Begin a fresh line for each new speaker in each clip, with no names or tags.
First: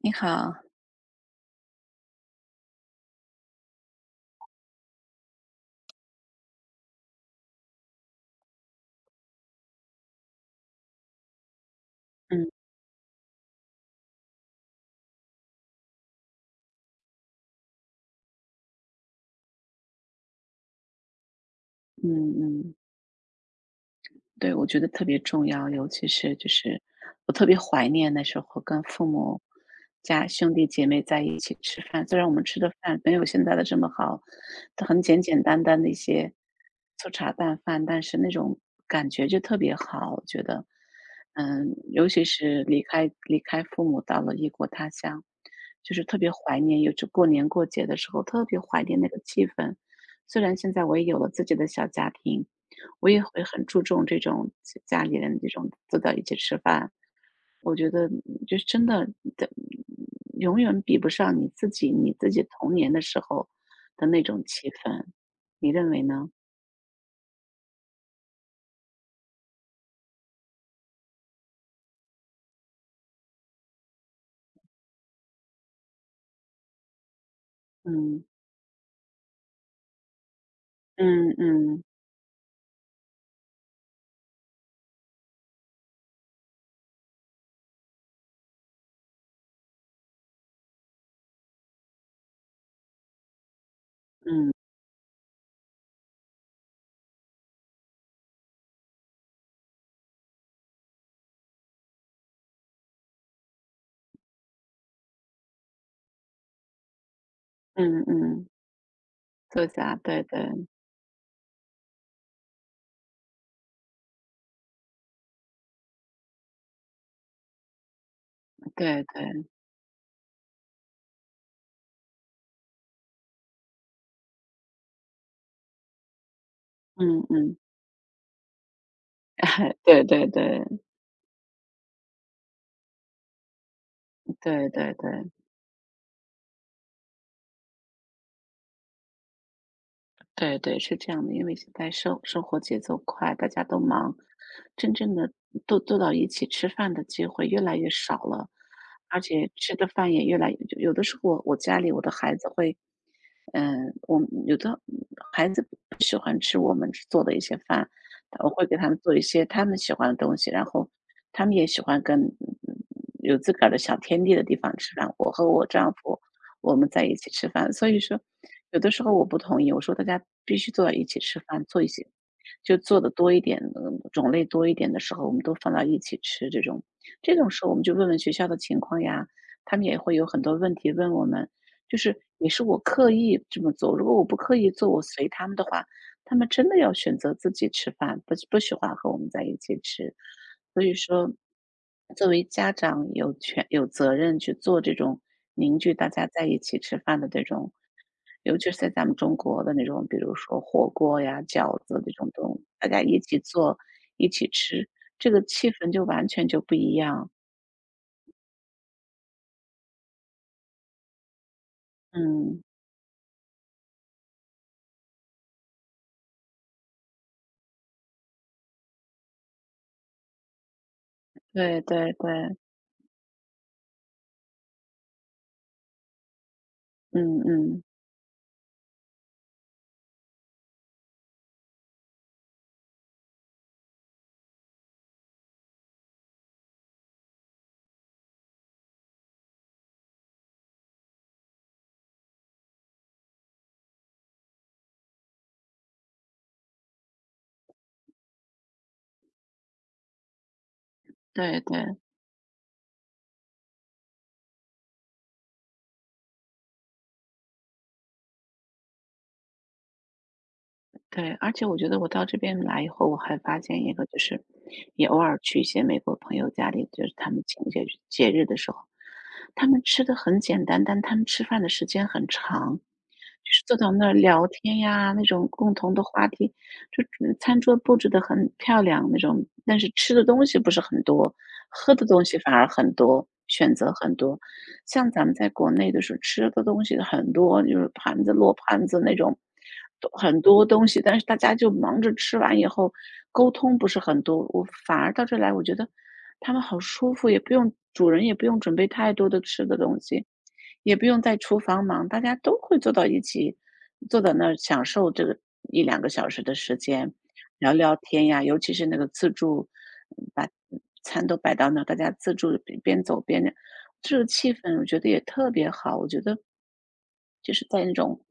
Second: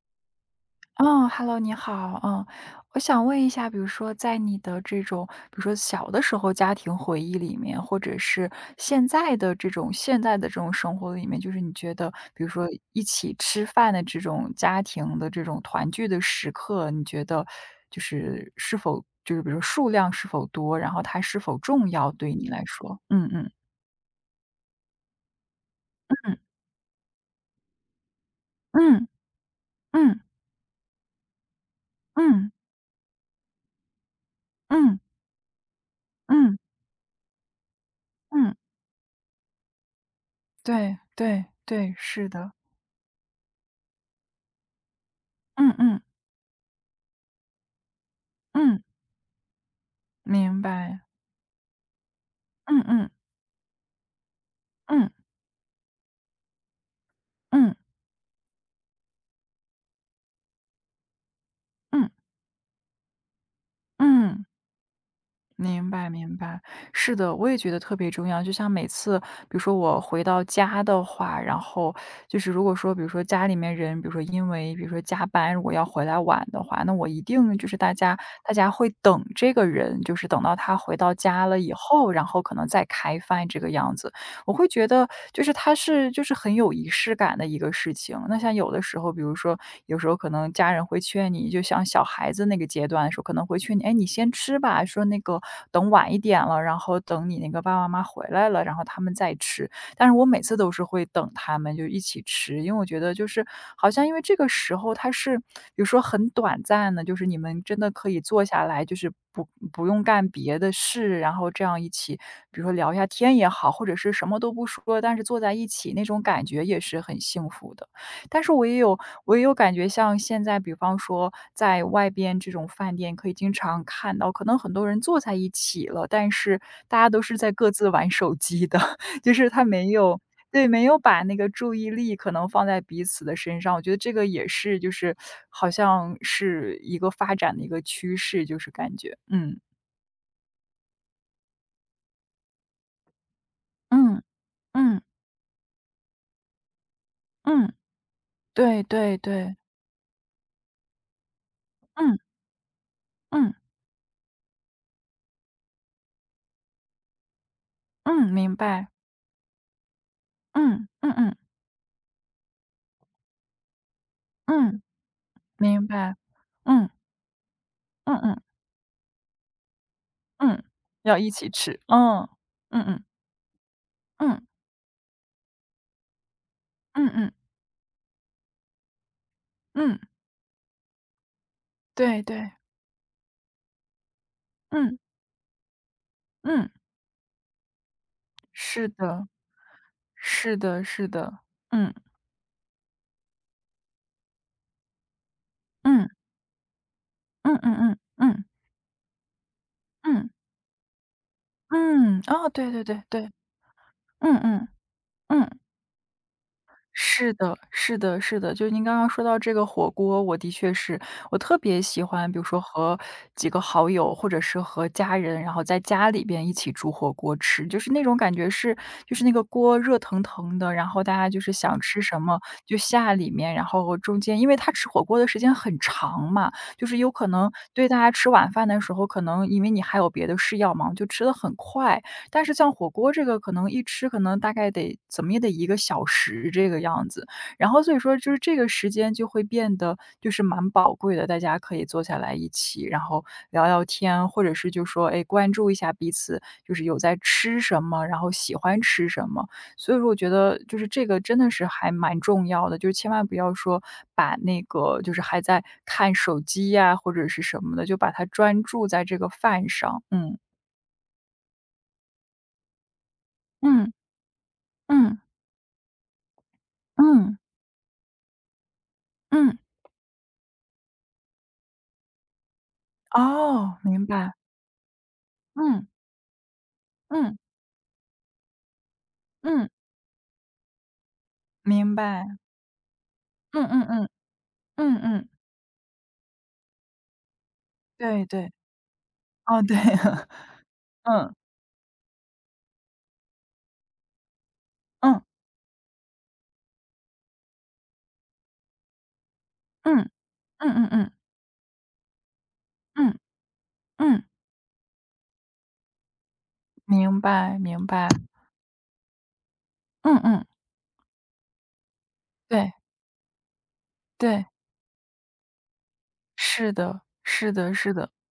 你好，
哦，hello 你好，我想问一下，比如说在你的这种，比如说小的时候家庭回忆里面，或者是现在的这种生活里面，就是你觉得，比如
嗯
说一起吃饭的这种家庭的这种团聚的时刻，你觉得就是是否就是比如说数量是否多，然后它是否重要对
嗯
你来
嗯。
说？嗯嗯
对，我觉得特别重要，尤其是
嗯
就是我特别怀念那时候跟父
嗯
母
嗯
家兄弟姐妹在一起吃饭，虽然我们
嗯
吃的饭没有现在的这么好，都
嗯嗯
很简简单单的一些
嗯，
粗茶淡饭，但是那
嗯
种感觉就特别好，我觉得，
对对
嗯，
对，
尤其
是的，
是离开父母到了异国他乡，
嗯
就
嗯
是特别怀念，尤其过年过节的时候特别
嗯。
怀念那个气氛。虽然
明
现在我
白，
也有了自己的小家庭。
嗯
我
嗯
也会很注重这种家
嗯
里人这种坐到一起吃饭。
嗯
我觉得嗯就是真的的，永远比不上你自己
嗯
你自己童年的时候的那种
嗯，
气氛，你认
明
为
白
呢？
明白，是的，我也觉得特别重要。就像每次，比如说我回到家的话，然后就是如果说，比如说家里面人，比如说因为比如说加班，如果要回来晚的话，那我一定就是大家
嗯
大家会等这个人，就是等到他回到
嗯
家了以
嗯
后，然后可能再开饭这个样子。我会觉得就是它是就是很有仪式感的一个事情。那像有的时候，比如说有时候可能家人会劝你，就像小孩子那个阶段的时候，可能会劝你，哎，你先
嗯
吃吧，说那个等晚一点了，然后等你那个爸爸妈妈回来了，然后他们再吃。但是我每次都是会等他们就一起吃，因为我觉得就是好像因为这个时候它是，比如说很短暂的，就是你们真的
嗯
可以坐
嗯，
下来，就是不
作
不
家，
用
对
干别
对
的事，然后这样一起比如说聊一下天也好，或者是什么都不说，但是坐在一起那种感觉也是很幸福的。但是我也有
对
我也
对，
有感觉，像现在比方说在外边这种饭店可以经常看到，可能很多人坐在一起了，但是大家都
嗯
是在
嗯，
各自玩手机的，就是他 没
对
有
对
对，
对
没有把那个注意力可能放在彼此的身上。我觉得这个也
对
是就
对
是
对。
好像是一个发展的一个趋势，就是感觉，嗯，
对对，是这样的，因为现在生活节奏快，大家都忙，
嗯，
真
嗯，
正的坐到一起吃饭的机会越
嗯。
来越少了，
对对
而且
对，
吃的饭也越来越有的时候我家里我的
嗯
孩子会
嗯
嗯，我们有的孩子不喜欢吃我们做的一些饭，
嗯，
我
明
会给
白，
他们做一些他们喜欢的东西，然
嗯
后
嗯嗯
他们也喜欢跟有自个儿的小天地的地方
嗯，
吃饭。我和我
明
丈
白，
夫，我们
嗯
在一起吃饭，所以
嗯
说
嗯
有的时候我不同意，我说大家必
嗯，
须坐在一
要
起
一
吃
起
饭，
吃，
做一些
嗯
就
嗯
做
嗯
的多一点，嗯，种
嗯
类多一点的时候，我们都放到一起吃这种。
嗯嗯
这种时候我们就问问学校的情况呀，他们也
嗯，
会有很多问题问我们。就是
对
也
对，
是我刻意这么做，如果我不刻意做，
嗯
我随他们的话，他们
嗯，
真的要选择自己吃饭，不不喜
是
欢和我
的，
们在一起吃。
是
所
的，
以
是
说，
的，嗯
作为家长有权有责任去做这种凝聚
嗯
大家在一起吃饭的这
嗯
种，
嗯嗯嗯
尤其是在咱们中国的那种，比
嗯
如说火锅呀、饺子这
嗯，
种
哦，
东西，
对对
大
对
家一
对，
起做、一
嗯
起
嗯
吃，这个
嗯。
气氛就完全就不一样。
是的，是的，是的，就是您刚刚说到这个火锅，我的确是，我特别喜欢，比如说
嗯，
和几个好友或者是和家人，然后在家里边一起煮火锅吃，就是那种感觉是，就是那个锅热腾腾的，然后大家就是想
对
吃
对
什么
对，
就下里面，然后中间，因为他吃火锅的时间很长嘛，就是有可
嗯
能
嗯，
对大家吃晚饭的时候，可能因为你还有别的事要忙，就吃的很快，但是像火锅这个可能一吃可能大概得怎么也得一个小时这个样子，然后所以说就是这个时间就会变得就是蛮宝贵的，大家可以坐下来一起，然后聊聊天，或者是就说，哎，关注一下彼此，就是有在吃什么，然后喜欢吃什么。所以说我觉得就是这个真的
对
是还
对。
蛮重要的，就是千万不要说把那个就是还在看手机呀或者是什么的，就把它专注在这个饭上，嗯。
对，而且我觉得我到这边来以后，我还发现
嗯，
一个，就是也
嗯，
偶尔去一些美国朋友家里，就是他
嗯。
们庆节节日的时候，
嗯，
他们吃的很简单，但他们吃饭的时间很长。就是坐
哦，
到
明
那儿
白。
聊天呀，那种共
嗯，
同的话题，就
嗯，
嗯餐桌布置得很漂亮那种，
嗯，
但是吃的东西不是很多，
明
喝的东
白。
西反而很多，
嗯
选
嗯
择
嗯，
很多。
嗯
像咱
嗯，
们在国内的时候吃的东西很多，就是
对
盘子
对，
落盘子那种，
哦，对，
都 很多东西，但是
嗯，
大家就忙着吃完以后，沟通不是很多。我反而
嗯，
到这来，我觉得他们好舒服，也不用主人也不用准备太多的吃的
嗯，
东西，
嗯嗯
也不
嗯，
用在厨房忙，大家都会坐到
嗯，
一起，坐
嗯，
在那儿享受这个一两个小时的时间，
明白
聊
明
聊
白。
天呀。尤其是那个自助，
嗯
嗯
嗯，
把餐都摆到那儿，大家自助
对
边边走边聊，这个
对，
气氛我觉得也特别好。我觉得
是的，是
就是
的
在
是
那
的，
种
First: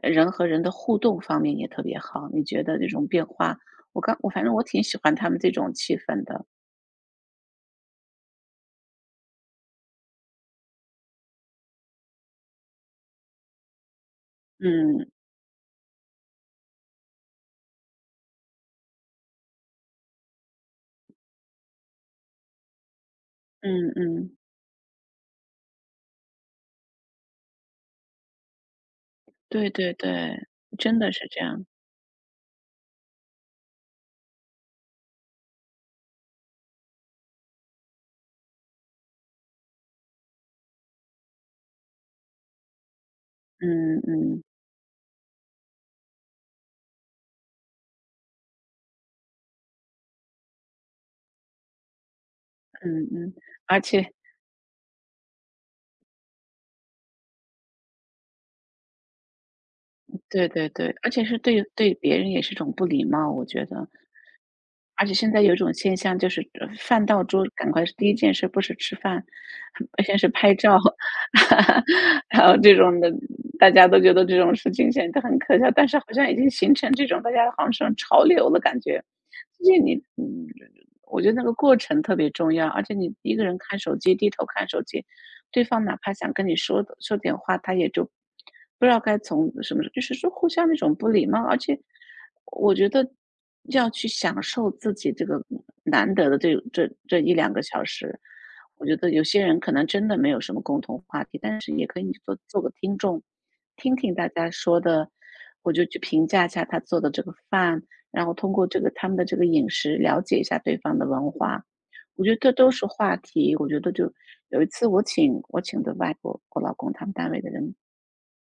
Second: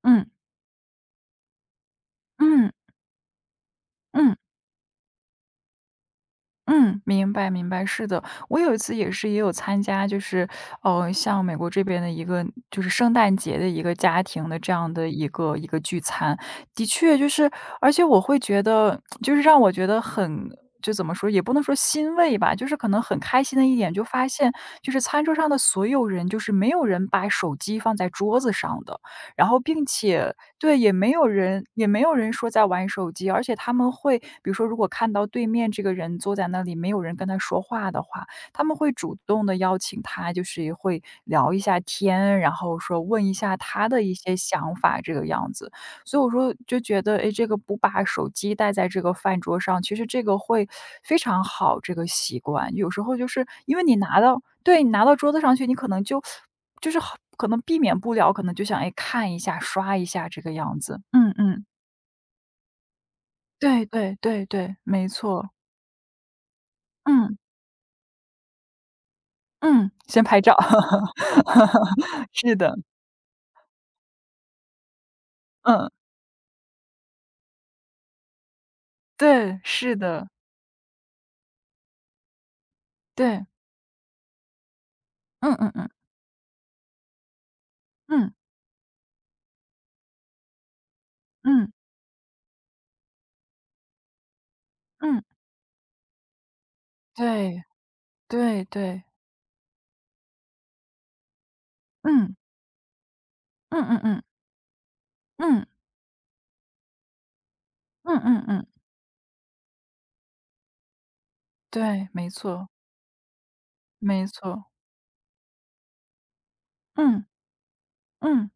嗯，
人和人的互动方面也特别好，你觉
嗯，
得这种变化，我刚我
嗯。
反正我挺喜欢他们这种气氛的，
嗯，明白明白，是的，我有一次也是也有参加，就是，像美国这边的一个就是圣诞节的一个家庭的这样的
嗯。
一个聚餐，的确就是，而且我会觉得，就是让我觉得很，就怎么说，也不能说欣慰吧，就是可能很开心的一
嗯
点，就发
嗯，
现就是餐桌上的所有人，就是没有人把手机放在桌子上的，然后
对
并
对
且
对，
对，也
真
没
的
有
是这
人
样。
也没有人说在玩手机，而且他们会比如说如果看到对面这个人坐在那里，没有人跟他说话的话，他们会主动的邀请他，就是也会聊一下天，然后说问一下他
嗯
的一些
嗯
想法这个样子。所以我说就觉得，哎，这个不把手机带在这个饭桌上，其实这个会非常好这个习惯。有时
嗯
候就
嗯，
是因
而
为你
且
拿到对，你拿到桌子上去，你可能就好可能避免不了，可能就想，哎，看一下、刷一下这
对
个
对
样
对，
子。
而且
嗯
是对
嗯，
对别人也是一种不礼貌，我觉
对
得。
对对对，
而
没
且现在
错。
有一种现象，就是，饭到
嗯
桌赶快是第一件事不是吃饭，
嗯，
先
先
是
拍照。
拍照，然
是
后
的，
这种的，大家都觉得这种事情显得很可笑，但
嗯，
是好像已经形成这种大家好像是种潮流的感觉。
对，
就是
是
你
的，
嗯，我觉得那个过程特别重要，而且你一个
对，
人看手机，低头看手机，
嗯
对
嗯
方
嗯，
哪怕想跟你说的说点话，他也就
嗯
不知道该从什么，就是说互相那种不礼貌。而
嗯
且我觉得要去享受自己
嗯，
这个难得的这一两个
对
小时，
对
我觉
对，
得有些人可能真的没有什么共同话题，但是也可以
嗯
做做个听众，
嗯
听
嗯
听
嗯
大家说的，
嗯
我就去评价一下他做的这个饭，
嗯
然后
嗯
通
嗯，
过这个他们的这个饮食了解一下对方的文化。
对，
我
没
觉得这
错
都是话题。我觉得就
没
有一
错，
次我请的外国我老公他们
嗯
单位的人
嗯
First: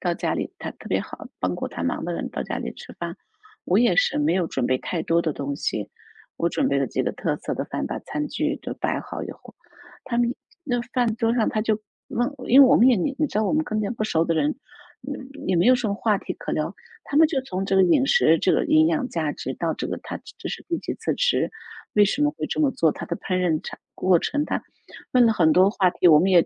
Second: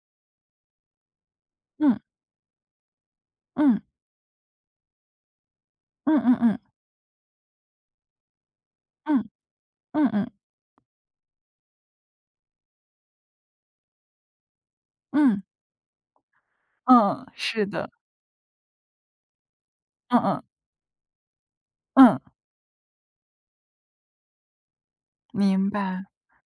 到家里他特别好，帮过他
嗯
忙的人到家里吃饭。我
嗯
也是没有准备太多的东西，
嗯嗯嗯
我
嗯
准备了几个特色的饭，把餐具都摆好
嗯
以后，他
嗯
们那饭桌上他就问，因为我们也你知道我们跟那不熟的人，嗯
嗯，
也没有什么话题可聊，他
嗯，
们就从
是
这个
的，
饮食、这个营养价值到这个
嗯
他
嗯
这是第几次吃，为
嗯。
什么会这么做，他的烹饪产过程，他问了很多
明
话
白，
题，我们也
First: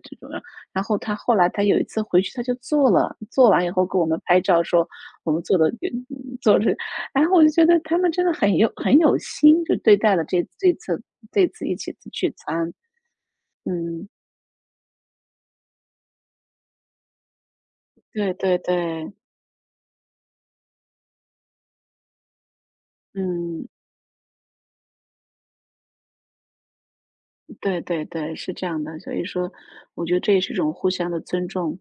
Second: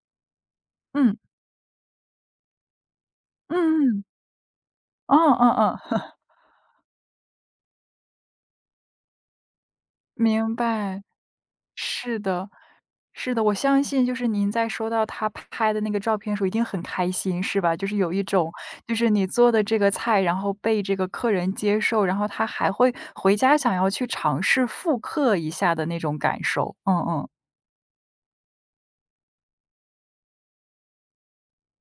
然后他
嗯，
后来他有一次回去他就做了，做
嗯
完以后给
嗯，
我们拍照说
哦，
我们做的
哦，
嗯
嗯，
做的，然后我就觉得他们真的很有心，就对待 了这
明
这次
白，
这次一起
是
聚
的，
餐。
是的，我相信
嗯，
就是您在收到他拍的那个照片的时候一定很开心，是吧？就是有一
对
种，
对
就是
对，
你做的这个菜，然后被这个客人接受，然后他还会回家
嗯。
想要去尝试复刻一下的那种感受，嗯嗯，
对对对，是这样的。所以说，我觉得这也是一种互相的尊重，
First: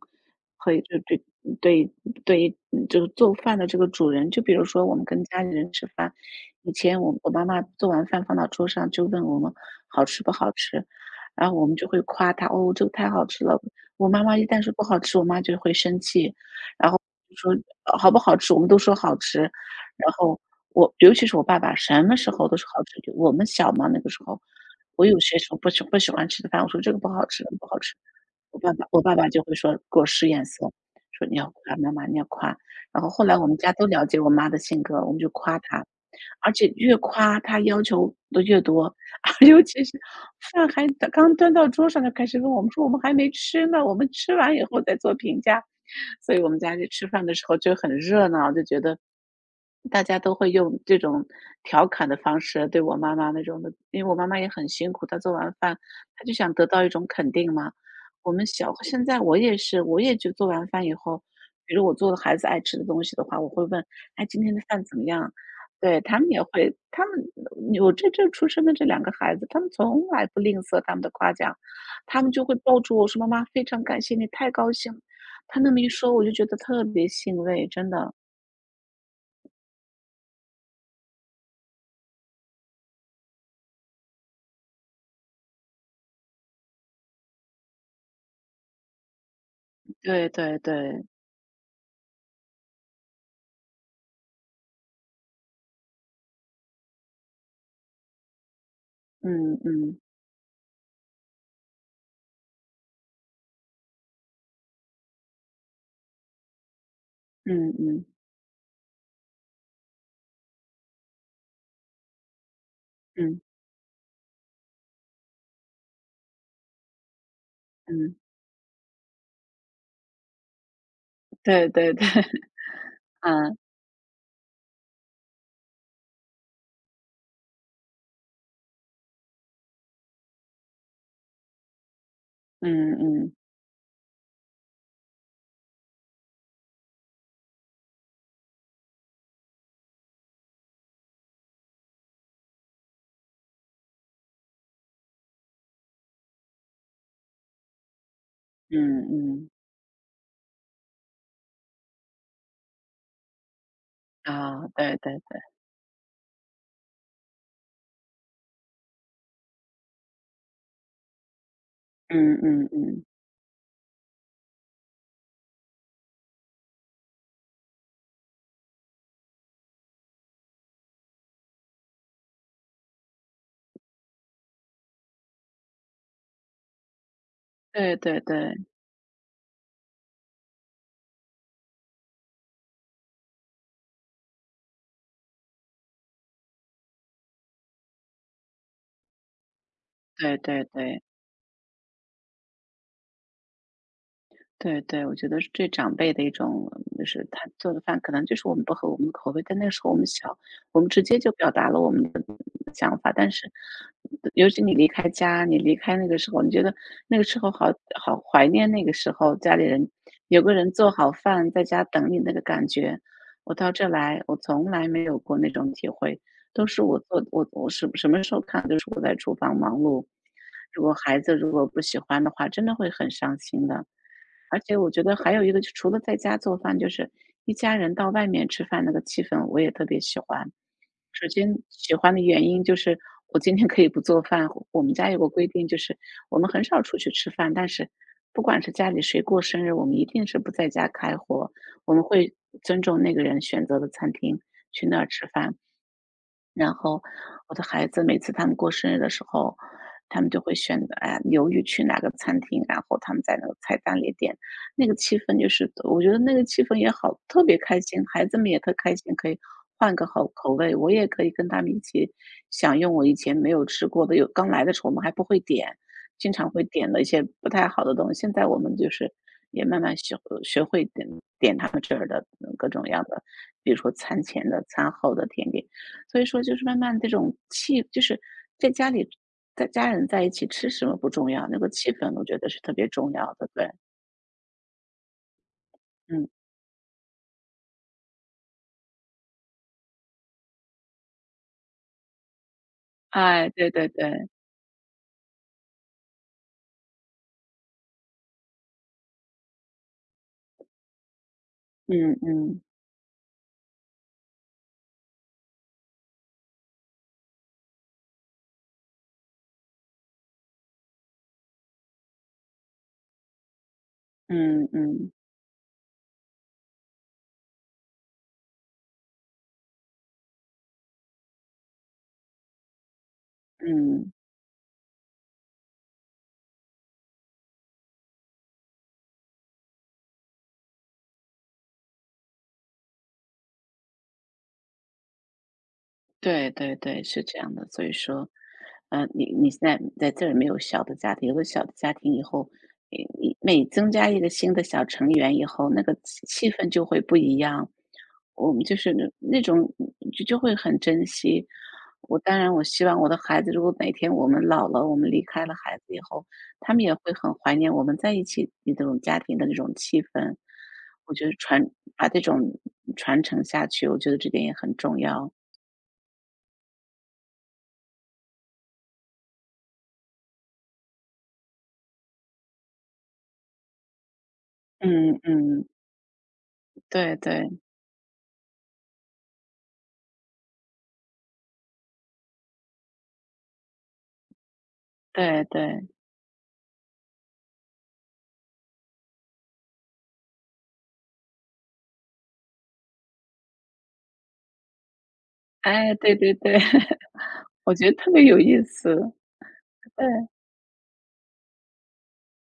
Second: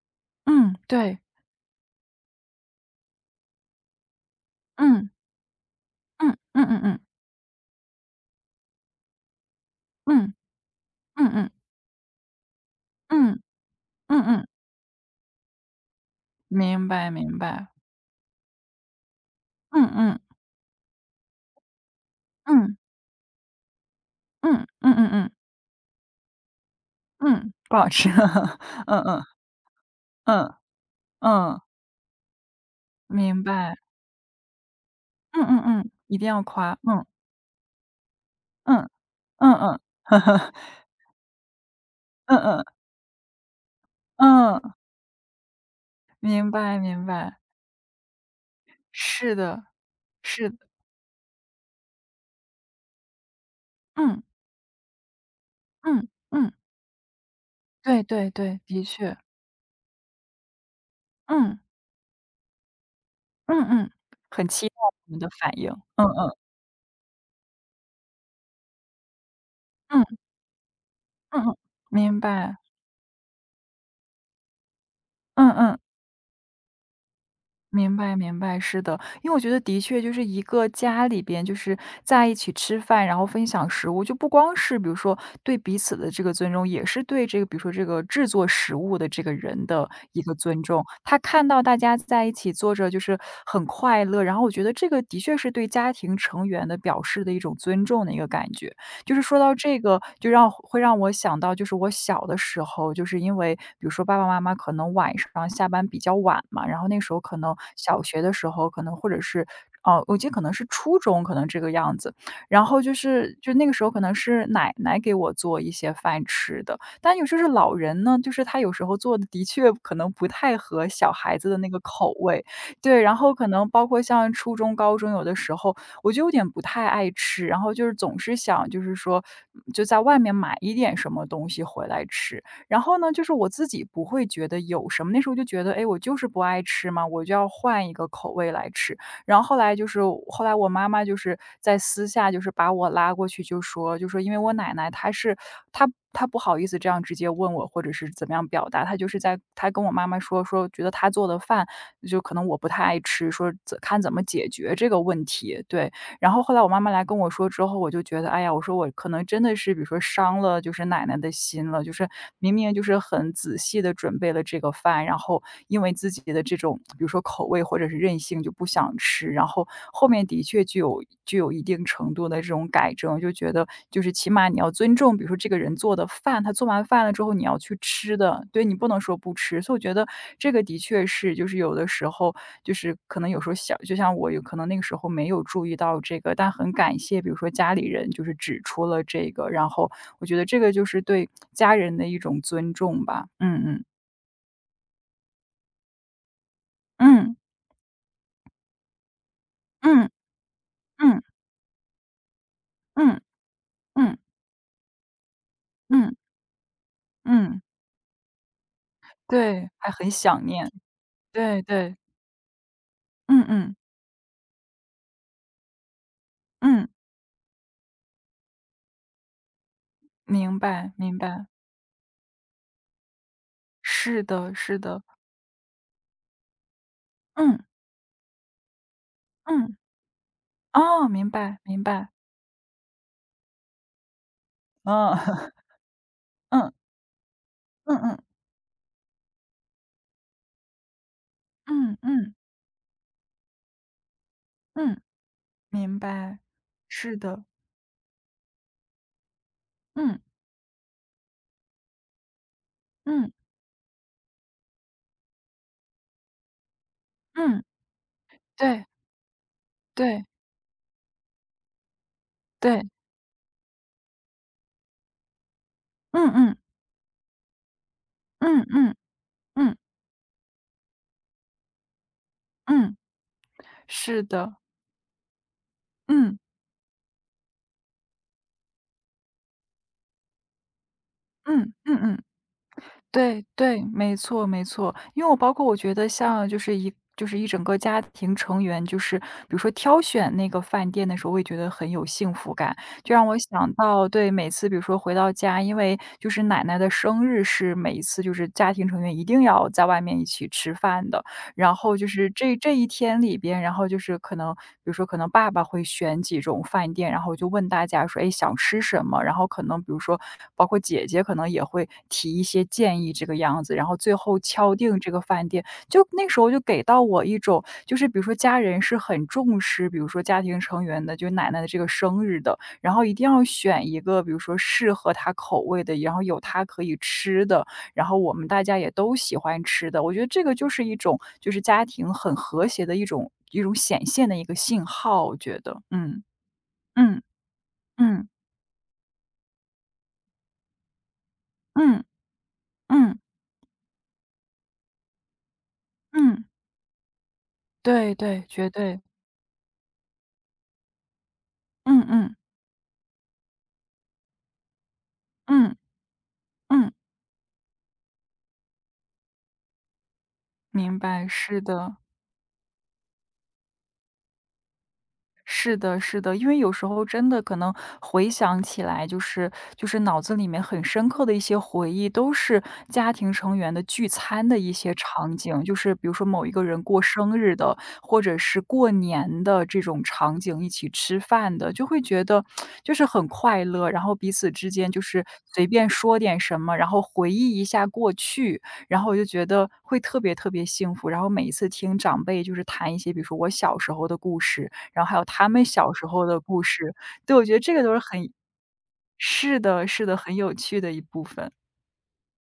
和
嗯，
就
对，
对对对，就是做饭的这个主人。就比如说，我们
嗯
跟家里人吃饭，
嗯
以
嗯嗯
前我妈妈做完饭放到桌上就问我们好
嗯
吃不好吃，
嗯嗯嗯嗯
然
嗯
后我们就会夸她哦，这个太好
嗯，
吃了。我
嗯
妈妈
嗯
一旦说不好吃，我妈就会生气，
明
然后
白明
就说
白，
好不好吃，我们都说好吃。
嗯
然
嗯
后我尤其是我爸爸，什么时候都是
嗯
好吃。就我们小嘛那个时候。
嗯嗯嗯
我
嗯
有
嗯。
些时候不喜欢吃的饭，我说这个不好吃，
嗯，
不
不
好
好
吃。
吃。
我爸爸
嗯
我爸
嗯，
爸就会说给我使眼
嗯，
色，说你要
嗯，
夸妈妈，你要夸。然后后来
明
我们家
白。
都了解我妈的性格，我们就
嗯
夸
嗯
她，
嗯，一定要
而且
夸。
越
嗯，
夸她要求的越
嗯，
多。
嗯
尤
嗯，
其是 饭还刚端到桌上就开
嗯
始问我
嗯，
们说："我们还没吃呢，我们吃完
嗯，
以后再做评价。"所以我
明
们家
白
就
明
吃饭的
白。
时候就很热闹，就觉得
是的，
大家都
是
会
的。
用这种调侃的方式对我妈妈那种的，因为我
嗯，
妈妈也很辛苦，她做完饭，
嗯，
她就
嗯，
想得到一种肯定嘛。
对对
我们
对，
小
的
现
确。
在我也是，我也就做完饭以后，
嗯，
比如我做的孩子爱吃的东西的话，我
嗯
会问：
嗯，
“哎，今
很
天的
期待
饭怎么
你们的
样？"
反应。
对，
嗯
他们
嗯，
也会，他们有这出生的这两个孩子，他们从
嗯，
来不吝啬他们的夸
嗯嗯，
奖，
明
他们就会
白。
抱住我说："妈妈，非常感谢你，太高兴了
嗯
他那
嗯。
么一说，我就觉得特别欣慰，真
明
的。
白明白，是的，因为我觉得的确就是一个家里边就是在一起吃饭，然后分享食物，就不光是比如说对彼此的这个尊重，也是对这个比如说这个制作食物的这个人的一
对
个
对
尊重。
对，
他看到大家在一起坐着就是很快乐，然后我觉得这个的确是对家庭成员的表示的一种尊重的一个感觉。就是说到
嗯
这个，
嗯，
就让会让我想到，就是我小的时候，就是因为比如说爸爸妈妈可能晚上下班比较晚嘛，然后那时候可能
嗯
小
嗯，
学的时候，可能或者是哦，我记得可能是初中，可能这个样子。然后就是
嗯
就那个时候可能是奶奶给我做一些饭吃的，但有时候是老人
嗯，
呢，就是他有时候做的的确可能不太合小孩子的
对
那个
对对，
口 味。对，然后可
嗯，
能包括像初中、高中，有的时候我就有点不太爱吃，然后就是总是想就是说，就在外面买一点什么东西回来吃。然
嗯
后呢，就是
嗯，
我自己不会觉得有什么，那时候就觉得，哎，我就是不爱吃嘛，我就要换一个口味来吃。然后后来就是我妈妈就是在私下就是把我拉过去就说，就说因为我奶奶她是她不好意思这样直接问我，或者是怎么样表
嗯
达，她就是在
嗯，
她跟我妈妈说说，觉得她做的饭就可能我不太爱吃，说怎么解
啊，
决这
对
个
对
问
对，
题。对，然后后来我妈妈来跟我说之后，我就觉得，哎呀，我说我可能真的是，比如说伤了就是奶奶的心了，就是
嗯
明
嗯
明就是
嗯，
很仔细的准备了这个饭，然后因为自己的这种比如说口味或者是任性就不想吃，然后后面的确就有具有一定程度的这种改正，就觉得就是起码你要尊重，比如说这个人做的饭，他做完饭了之后你要去
对
吃
对
的，
对啊，
对你不能说不吃。所以我觉得这个的确是，就是有的时候就是可能有时候小，就像我有可能那个时候没有注意到这个，但很感谢，比如说家里人就是指出了这个，然后
嗯嗯嗯嗯
我觉
啊对
得这
对
个就是
对。
对家人的一种尊重吧。嗯嗯
对对，我觉得是对长辈的一种，就是
嗯
他做的饭可能就是我们不合我们的口味，但那个时候我们
嗯
小，我们直接
嗯
就表达了我们的想法。
嗯
但是，
嗯
尤其你离开家，你离开那
嗯
个时候，你觉得那个时候
嗯。
好好怀念那个时候，家里
对，
人
还很
有
想
个
念，
人做好饭
对
在家
对，
等你那个感觉。
嗯
我到
嗯。
这来，我从来没有过那种体会，都是
嗯，
我做我什么时候看都是我在厨房忙碌。
明
如
白
果
明
孩子
白，
如果不喜欢的话，真的会很伤心的。
是的
而且
是
我觉
的，
得还有一个，就除了在家做饭，就是一
嗯
家人到外面吃饭那个气氛，我也
嗯，
特别喜欢。
哦，
首
明
先
白明
喜
白，
欢的原因就是我今天可以不做饭，我们家
嗯
有个规 定，就是我们很
嗯
少出去吃饭，但是
嗯嗯
不管是家里谁过生日，我们一定是不在家开火，我
嗯
们会
嗯
尊重那个人选择的餐厅去那
嗯，
儿吃饭。
明白，
然后
是的，
我的孩子每次他们过生日的时候，
嗯
他们就会选择，哎呀，犹豫去哪个餐厅，然后他们
嗯
在那个菜单里点，那个气氛就是我觉得那个气氛也好，特别
嗯，
开心，孩子们也特
对
开心，可以换个
对
好口味，我也可以跟他们一起享
对，
用我以前没有吃过的，有刚来的时候我们还不会点，
嗯
经常
嗯
会点的一些不太好的东西，现在我
嗯
们就
嗯
是也
嗯
慢慢学会点他们这儿的嗯各种
嗯，
样的，比如说餐
是
前
的，
的、餐后的甜点。所以
嗯
说就是慢慢这种气就是在家里在家人在一起吃什么不重要，那个
嗯
气
嗯
氛
嗯。
我觉得是特别重要
对
的，对，
对，没错没错。因为我包括我觉得
嗯。
像就是一整个家庭成员，就是比如说挑选那个饭店的时候，我也觉得很有幸福感。就让我
哎，对
想
对
到
对，
对，每次比如说回到家，因为就是奶奶的生日是每一次就是家庭成员一定要在外面一起吃饭的，然后就
嗯
是这
嗯，
这一天里边，然后就是可能比如说可能爸爸会选几种饭店，然后就问大家说：“哎，想吃什么？”然后可能比如说包括姐姐可能也会提一些建议这个样子，然后最后
嗯
敲定这
嗯，
个饭店。就那时候就给到我一种就是比如说家人是很重视，比如说家庭成员的，就奶奶的这个生日的，然后一定要选一
嗯。
个比如说适合她口味的，然后有她可以吃的，然后我们大家也都喜欢吃的。我觉得这个就是一种就是家庭很和谐的一种显现的一个信号，我觉得。嗯，
对对对，
嗯，
是这样的。所以
嗯，
说，嗯，你现在在这儿没有小的家庭，有了小的家
嗯，
庭以后，你
嗯，
你每增加一个新的小成员以后，那个气
嗯，嗯
气氛就会不一样。
对对，
我们
绝
就是
对。
那种就会很珍惜。
嗯
我
嗯，
当然，我希望我的孩子，如果哪天我们老了，我们离开了
嗯，
孩子以后，他们
嗯，
也会很怀念我们在一起的这种家庭的那种气氛。
明
我
白，
觉得
是的。
把这种传承下去，我觉得这点也很重要。
是的，是的，因为有时候真的可能回想起来，就是脑子里面很深刻的一些回忆，都是家庭成员的聚餐的一些
嗯
场景，
嗯，
就是比如说某一个人过
对
生日
对
的，或者是过年的这种场景，一起吃饭的，就会觉得就是很快乐，然后彼此之间就是
对
随
对，
便说点什么，然后回忆一下过去，然后我就觉得会特别特别幸福，然后每一次听长辈就是谈一些，比如说我小时候的故事，然后还有他们小
哎，
时
对
候
对
的
对，
故事，对，我觉得 这
我
个
觉
都
得
是
特别
很
有意思，
是的是的，
对。
很有趣的一部分。